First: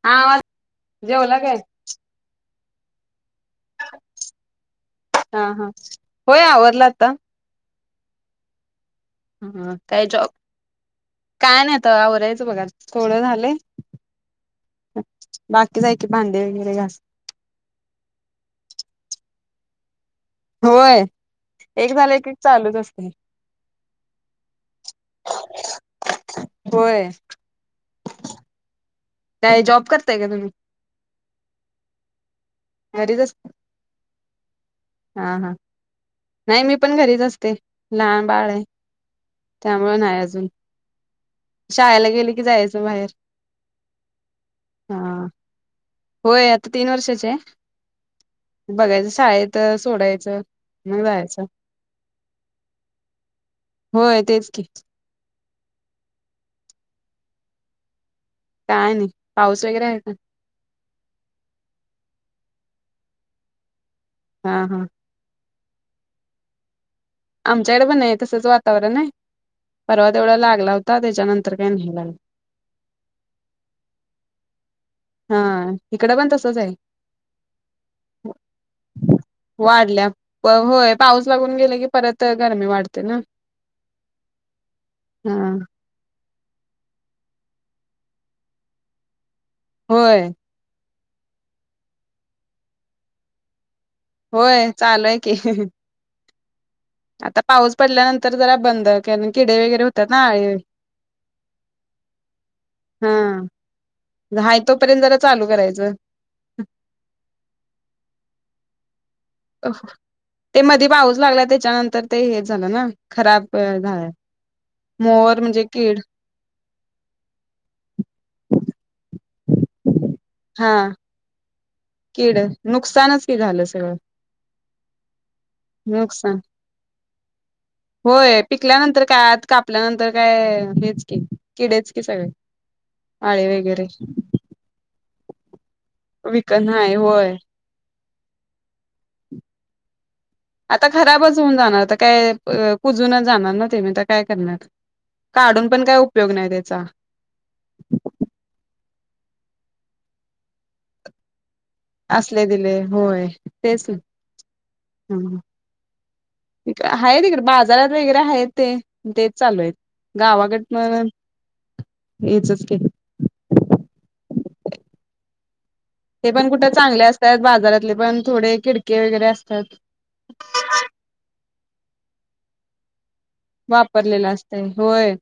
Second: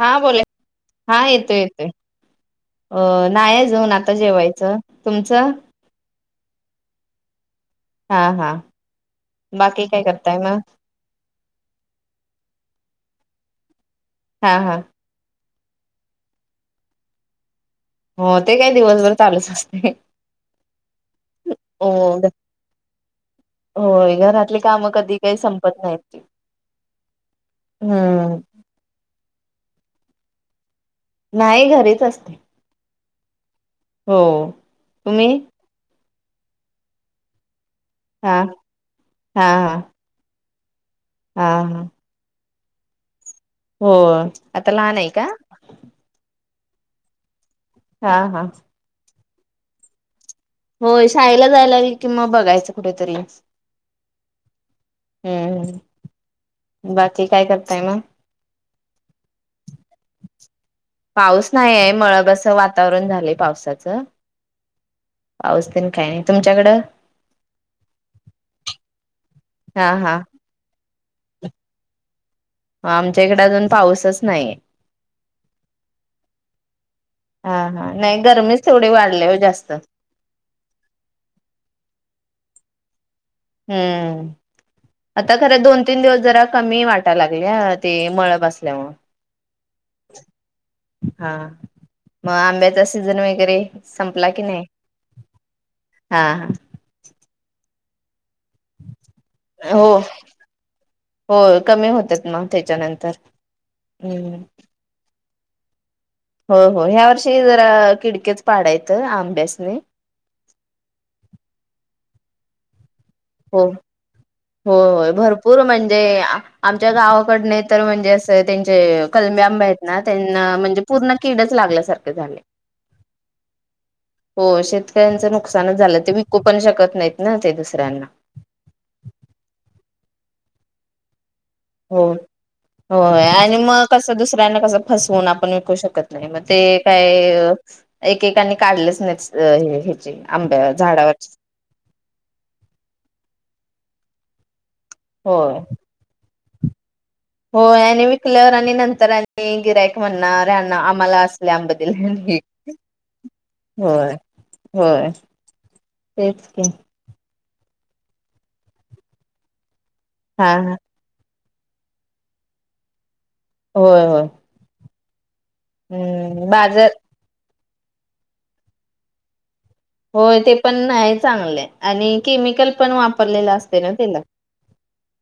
हा बोला हा जेवला काय येतोय येतोय. अं नाही जाऊन आता जेवायचं हा तुमचं? हा होय आवरल आता. हा हा. ह बाकी काय जॉब करताय मग काय नाहीता आवरायचं बघा थोडं झालंय. हा हा. बाकीच आहे की भांडी वगैरे घासायची. हो ते काय दिवसभर चालूच असतय. होय एक झालं कि एक चालूच असतय. होय घरातली काम कधी काही संपत नाहीत त होय हम्म. काय जॉब करताय काय तुम्ही? नाही घरीच असते. घरीच अस हो तुम्ही? नाही मी पण घरीच असते लहान हा बाळ आहे हा हा त्यामुळे नाही अजून. हा हा शाळेला गेले की जायचं बाहेर. हो, आता लहान आहे हा का? होय आता तीन वर्षाची आहे. हा हा. बघायचं शाळेत सोडायचं. मग होय, जायचं शाळेला जायला लागली की मग बघायचं कुठेतरी. होय तेच की हम्म, बाकी काय करताय मग? काय नाही, पाऊस वगैरे आहे का पाऊस नाहीये, मळभ असं वातावरण झालंय पावसाचं... हा-हा. पाऊस तर काही नाही, तुमच्याकडं? आमच्याकडे पण आहे तसंच वातावरण आहे. हा परवा हा तेवढा लागला होता, त्याच्यानंतर काही नाही लागला. आमच्या इकडे अजून पाऊसच नाहीये. हा, इकडं पण तसच आहे. हा हा नाही गरमीच तेवढी वाढली हो जास्त वाढल्या, होय, पाऊस लागून गेला की परत गरमी वाढते ना! हम्म, हा आता खरं दोन तीन दिवस जरा कमी वाटायला लागलय, ते मळभ असल्यामुळे... होय! हा, मग आंब्याचा सीझन वगैरे संपला की नाही? होय चालू आहे की हा-हा. आता पाऊस पडल्यानंतर जरा बंद, कारण किडे वगैरे होतात ना, अळी होय, कमी होतात मग हा त्याच्यानंतर, हम्म. हाय तोपर्यंत जरा चालू करायचं. होय-होय, ह्या वर्षी जरा किडकेच पाड आहेत. [inaudible] ते मधे पाऊस लागला, त्याच्यानंतर ते हेच झालं ना.... खराब झालं. हो-होय, मोर भरपूर कीड म्हणजे, आमच्या गावाकडनं तर म्हणजे, असं त्यांचे कल आंबे आहेत ना, त्यांना... हा म्हणजे पूर्ण किडच लागल्यासारखे झाले. कीड... नुकसानच कि झालं सगळं! हो, शेतकऱ्यांचं नुकसानच झालं, ते नुकसान विकू पण शकत नाहीत ना ते दुसऱ्यांना. होय पिकल्यानंतर काय, आत कापल्यानंतर काय... हेच की! किडेच की सगळे हो-होय, आळे आणि मग वगैरे कसं, दुसऱ्यांना कसं फस फोन आपण विकू शकत नाही, मग विकत ते नाही होय काय... एकेकांनी काढलेच नाहीत हे-ह्याची आता खराबच होऊन जाणार! तर काय, कुजूनच जाणार ना ते? मी तर काय करणार? होय काढून पण काय उपयोग नाही त्याचा. होय, आणि विकल्यावर, आणि नंतर आणि गिऱ्हाईक म्हणणार, यांना, आम्हाला अस [inaudible] होय असले दिले होय तेच ना होय. हम्म. तेचकी. आहे तिकडे बाजारात वगैरे आहेत ते, तेच चालू आहेत, हा हा. गावाकडनं यायचस की. होय-होय. ते पण कुठे चांगले असतात? बाजारातले पण थोडे कीडके वगैरे असतात. होय, ते पण नाही चांगले, आणि केमिकल पण वाप वापरलेलं असतंय, होय,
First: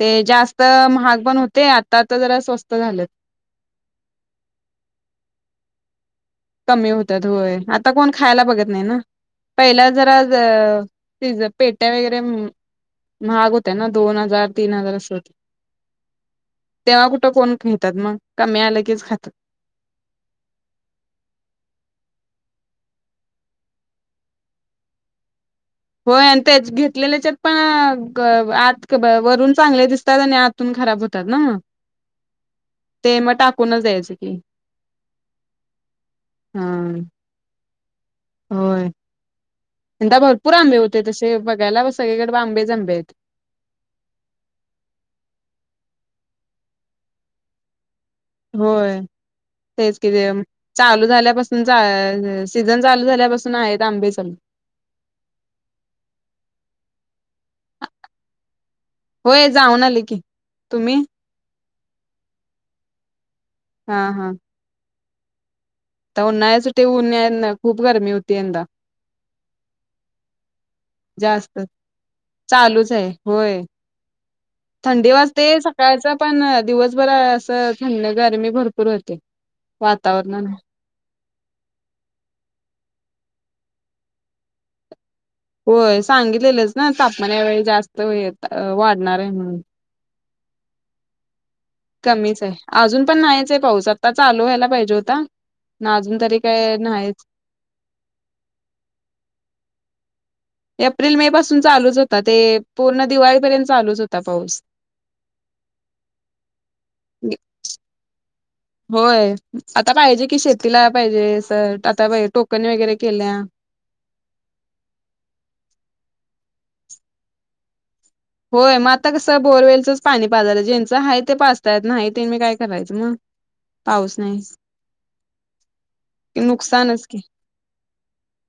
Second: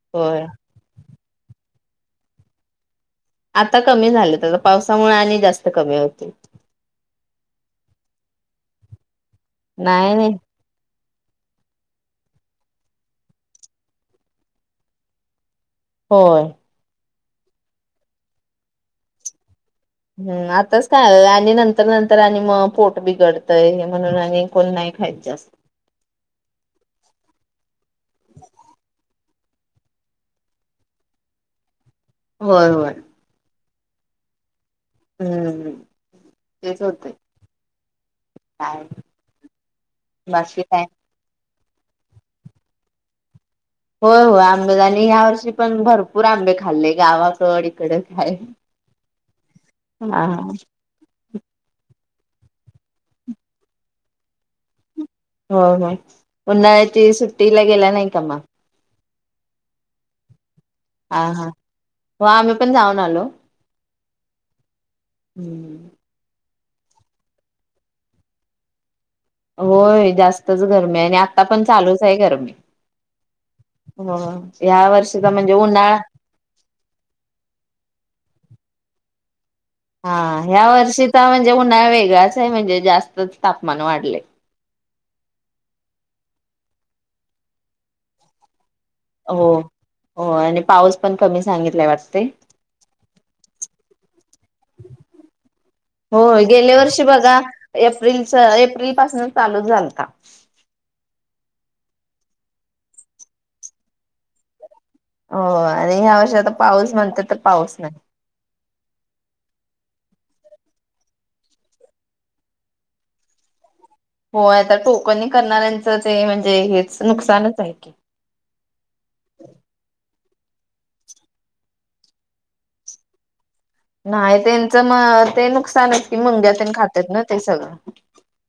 ते होय जास्त महाग पण होते आत आत्ता तर जरा स्वस्त झालेत. आता कमी झालेत, पावसामुळे आणि जास्त कमी होतील. कमी होतात. होय, आता कोण खायला बघत नाही ना. पहिला नाही नाही जरा-ज पेट्या वगैरे ते महाग होतय ना दोन हजार, तीन हजार अस होतय. होय. तवा कुठं कोण थुंकत्यात मग कमी आलं कीच खातात. हम्म आताच काय? आणि नंतर नंतर आणि मग पोट बिघडतय, म्हणून आणि कोण नाही खायचे असतय. होय आणि तेच घेतलेलेच्यात, पण ग आ आत ग ब वरून चांगले दिसतात आणि आतून खराब होतात ना मग. व्हय व्हय. कुणा जायचं की? हम्म हम्म हा तेच होतय. होय काय यंदा भरपुर बाकी आंबे काय होते तसे बघ. आल्यावर सगळीकडे आंबे च आंबे आहेत. होय होय आंबेच आणि ह्या वर्षी पण भरपूर आंबे खाल्ले. गावाकड इकडच होय तेच की हा म चालू झाल्यापासन [unintelligible] सीझन चालू झाल्यापासून आहेत आंबे चालू हो हो उन्हाळ्याची सुट्टीला गेला नाही का मग? होय जाऊन आले की तुम्ही? हा हा हो आम्ही पण जाऊन आलो. हा हा. हम्म. तर उन्हाळ्यासाठी उन यान खूप गरमी होती यंदा होय जास्तच गरमी आहे आणि आता जास्त पण चालूच हाय गरमी चालूच आहे होय हो ह्या थंडी वर्षीचा वाजते म्हणजे उन्हाळा सकाळच पण दिवसभर असं थंड गरमी भरपू पुर येतय. हा ह्या वर्षीचा म्हणजे उन्हाळा वेगळाच आहे म्हणजे जास्तच तापमान वाढलय. होय सांगितलेलंच ना तापमान यावेळी जास्त हे वाढणार हाय हो म्हणून हो आणि पाऊस पण कमीच कमीच हाय अजून पण नाहीच, हाय पाऊस आता चालू व्हायला पाहिजे होता. ना अजून तरी होय काय गेल्या वर्षी नाहीच बघा एप्रिलच एप्रिल पासन चालू झालता. एप्रिल मे पासून चालूच होता, ते पूर्ण दिवाळीपर्यंत चालूच होता पाऊस होय आणि ह्या वर्षी आता पाऊस म्हणत्यात तर पाऊस नाही. होय आता पाहिजे कि शेतीला पाहिजे स आता टोकन वगैरे केल्या होय आता टोकनी करणाऱ्यांचं, ते म्हणजे हेच नुकसानच हाय की होय म आता कसं बोरवेलचच पाणी पाजाल्यात ज्याचं हाय त्यांनी पाजतात नाही त्यांनी काय करायचं म. नाही त्यांचं म ते नुकसानच कि की मुंग्या तेन नुकसानच खात्यात की ना ते सगळ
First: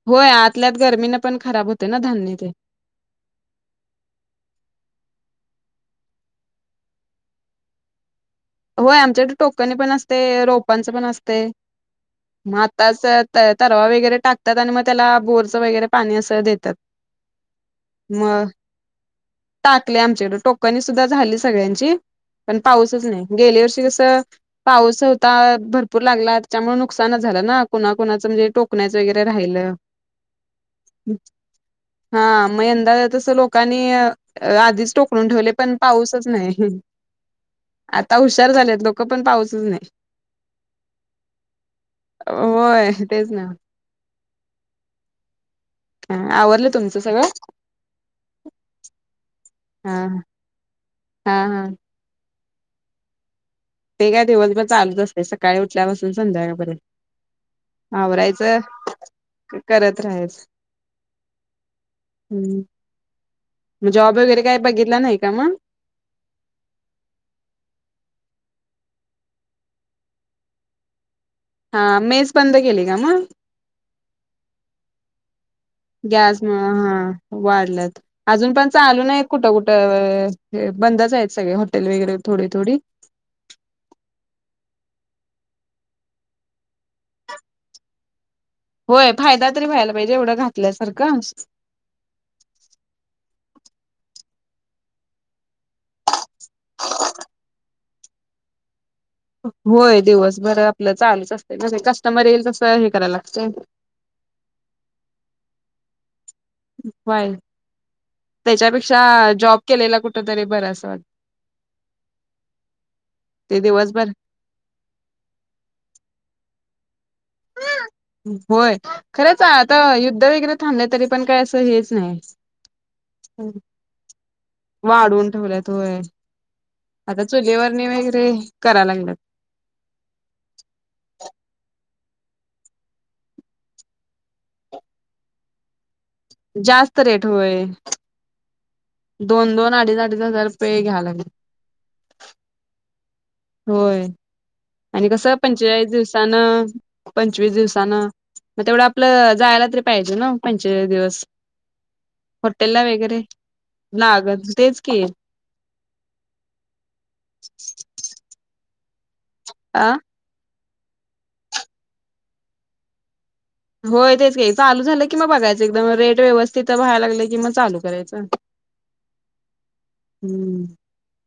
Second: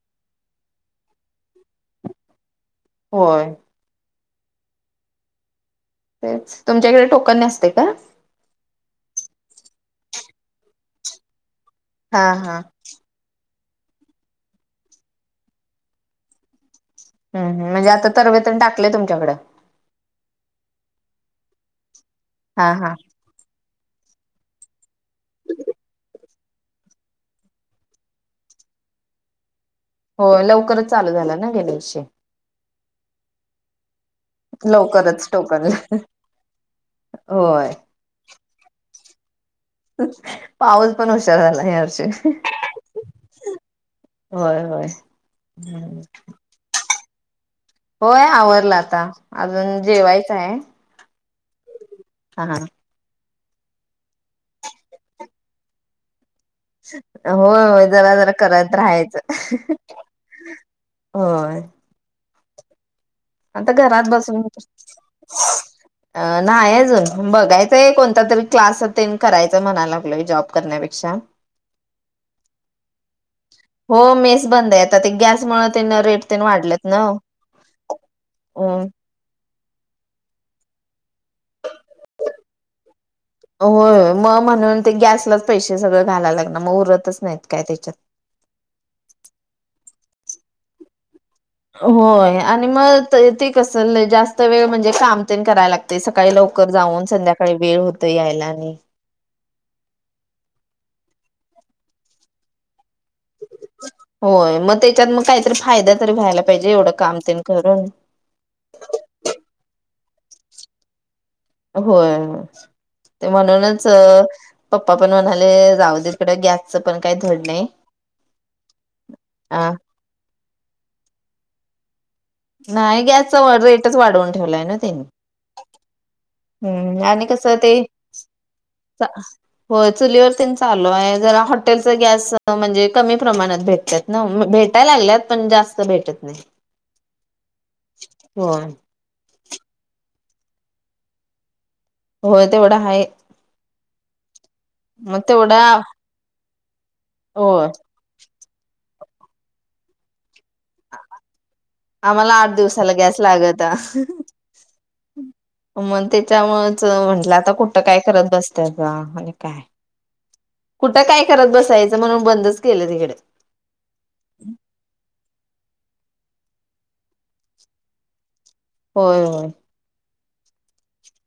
होय आतल्याआत गर्मीन पण खराब होतय ना धान्य ते होय. तेच तुमच्याकडे टोकनी असते का? होय आमच्या इत टोकनीपण असतय रोपांच पण असतय. हा म हा आताच तत तरवा वगैरे टाकतात आणि मग त्याला बोरचं वगैरे पाणी असं देत्यात. हम्म म्हणजे आता तरवे मग तेन टाकले तुमच्याकडं टाकले आमच्याकड टोकनी सुद्धा झाली. सगळ्यांची पण हा हा पाऊसच नाही. गेल्या वर्षी कस पाऊस होता भरपूर लागला, त्याच्यामुळे नुकसानच झालं ना कुणाकुनाच ते टोकण्याच वगैरे राहिलं. हो लवकरच चालू झालं ना गेल्या वर्षी त तसं लोकांनी अ आधीच टोकूनुन लवकरच ठेवलय पण टोकनला पाऊसच न्हायी होय. आता हुशार झालेत लोकं पण पाऊस हं अ पाऊस पण हुशार झालाय या वर्षी. होय तेच ना होय होय. ह आवरलं तुमचं सगळं. होय आवरल आता अजून हा जेवायच हाय. हा हा हा हा. ते काय दिवसभर चालूच असतय सकाळी उठल्यापासून. संध्याकाळपर्यंत होय होय जरा जरा आवरायचं करत राहायचंहं करत राहायचं अ हम्म. होय. हम्म. आता घरात जॉब बसून वगैरे काय श्श बघितला नाही का मग अ न्हाई अजून बघायचंय कोणता तरी क्लास आ. तेन करायच म्हणाय लागलोय जॉब करण्यापेक्षा. हा मेस बंद केली का मग. हो मेस बंदय आता ते गॅस मुळे तेन रेट गॅस तेन वाढलेत हा ना. वाढल्यात अजून पण अं चालू न्हय कुठ कुठ अ बंदच अय. होय मग म्हणून ते गॅस. त्यालाच पैशे सगळं घालायला लागणार मग उरतच न्हय काय त्याच्यात. होय फायदा तरी व्हायला पाहिजे एवढं घातल्यासारखं. होय आणि मग त ते कस लय जास्त वेळ म्हणजे काम तेन कराय लागतय सकाळी लव लवकर जाऊन संध्याकाळी वेळ होतय यायला आणि. होय दिवसाभर आपलं चालूच असतय कस्टमर येईल तस हे. करायला लागतंय होय मग त्याच्यात मग कायतर फायदा तरी व्हायला पाहिजे एवढं काम व्हय तेन करून त्याच्यापेक्षा जॉब केलेला कुठतरी बर अस वाटतय. होय. ते म्हणूनच पप्पा पण म्हणाले जाऊदरकडे ग्या होय खरंच अ आता युद्ध वगैरे थांबलं तरी पण काही असं हेच नाही. नाही गॅसचा रेटच वाढवून ठेवलाय ना त्यांनी. वाढवून ठेवल्यात होय हम्म आता आणि कस ते चुलीवरणी वगैरे करायला चा लागल्यात चुलीवरती चालू आहे, जरा हॉटेल. त गॅस म्हणजे कमी प्रमाणात भेटत भेटायला लागल्यात पण जास्त भेटत नाही. जास्त रेट होय होय दोन दोन अडीच. अडीच हजार रुपये घ्यायला लागल्यात. होय तेवढा हाय. होय आणि मग कसं तेवढा पंचेचाळीस दिवसान पंचवीस होय दिवसानं. मग तेवढं आपलं जायला तरी पाहिजे ना पंचेचाळीस दिवस. आम्हाला आठ हॉटेलला दिवसाला गॅस वगैरे लागत. लागत तेच की मग त्याच्यामुळे म्हंटलं आता कुठं काय करत बसत म्ह काय अ कुठं काय करत बसायचं म्हणून बंदच केलं तिकडे. होय तेच का चालू झालं कि म बघायच. एकदम रेट व्यवस्थित व्हाय लागल की, मग चालू करायचं. होय होय. हम्म.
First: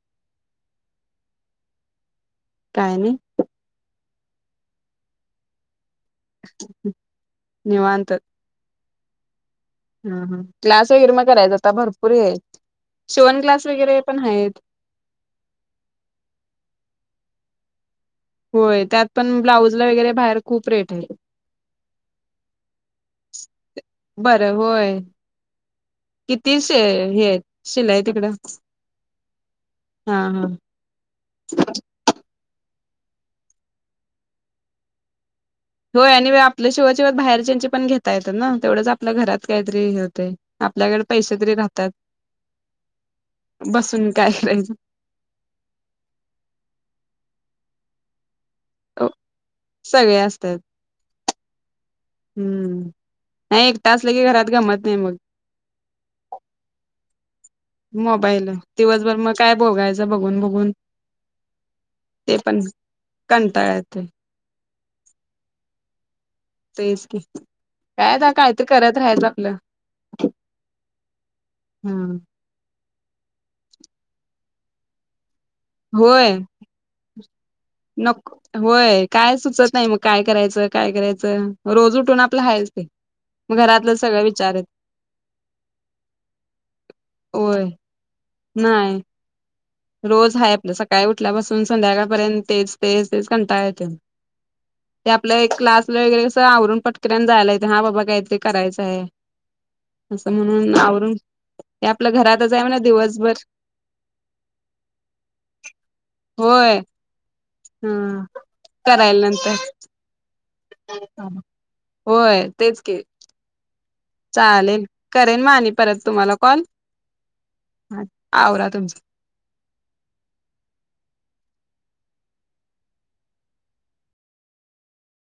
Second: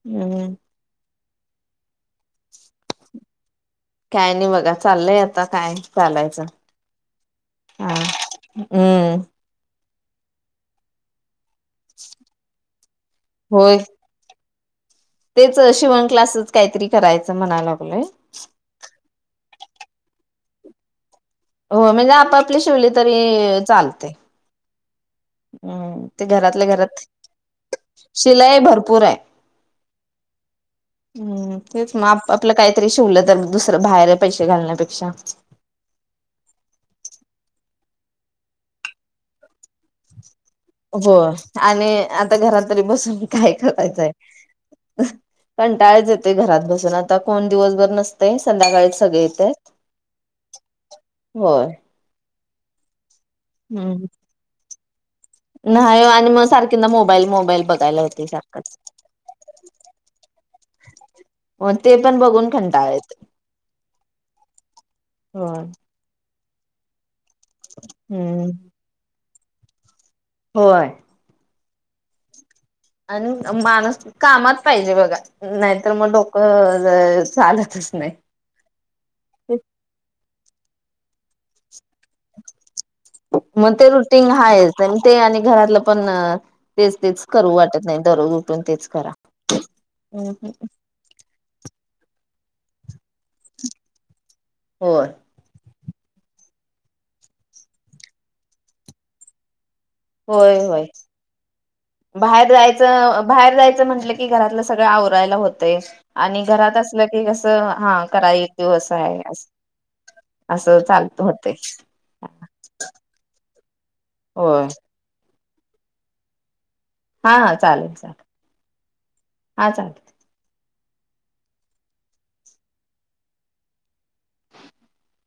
हम्म. काय नाही. काय नाही बघा चाललंय आता काय. चालायचं निवांत. हम्. ह ह क्लास वगैरे मग करायचा आता भरपूर आहे, शिवण क्लास होय वगैरे पण आहेत. तेच शिवण क्लासच काहीतरी करायचं म्हणायला लागलोय. होय त्यात पण ब्लाउज ला वगैरे बाहेर खूप रेट आहे. हो म्हणजे आपापली शिवले तरी चालते. बरं होय हम्म ते किती घरातल्या शे घरात हे आहेत शिलाई तिकडं शिलाई भरपूर आहे. हा हा हम्म तेच मग आप आपलं काय काहीतरी शिवलं तर दुसरं बाहेर पैसे घालण्यापेक्षा होय आणि आपल्या शिवाय शिवय बाहेरच्याचे पण घेता येतं ना, तेवढंच आपल्या घरात काय तरी. हो आणि राहतात आता घरातरी बसून काय करायचंय. बसून काय करायचं कंटाळाच येते घरात बसून आता कोण दिवसभर नसतय संध्याकाळी सगळे येत सगळे असतात होय. हम्म नाही एक हम्म तास लगे घ राात गमत नाही मग नाही आणि मग सारखींदा मोबाईल मो मोबाईल दिवसभर मग काय बोगायचं बघून बघून हो ते पण बघून खंटाळेत. कंटाळा येतोय हो तेच की काय हम्म काहीतरी करत राहायचं आपलं होय. हम्म. आणि माणूस कामात पाहिजे बघा. नाहीतर मग होय डोकं चालतच नाही. नक होय काय सुचत नाही मग काय करायचं. काय करायचं, रोज उठून आपलं हायच ते मग ते घरातलं सगळं रुटीन हाय विचारत ते आणि घरातलं पण तेच तेच करू होय वाटत नाही. ज उठून तेच नाही करा. रोज आहे आपला सकाळी उठल्यापासून संध्याकाळपर्यंत तेच तेच तेच कंटा येेत. ते होय आपल्या एक क्लास तु वगैरे अससं आवरून पटकऱ्यान जायला येते, हा बाबा काहीतरी करायचं आहे. असं होय म्हणून होय आवरून ते आपलं बाहेर घरातच आहे म्हणा जायचं दिवसभर बाहेर जायचं म्हंटलं की घरातलं सगळं आरायला होतय, आणि घरात होय अस की हा कराय येतंय असं करायला असं. नंतर असं चालत होते. होय तेच की चालेल करेन मा आणि परत तुम्हाला कॉल. हा हा चालेल ह चालेल आवरा तुमच. हा चालेल. [unintelligible]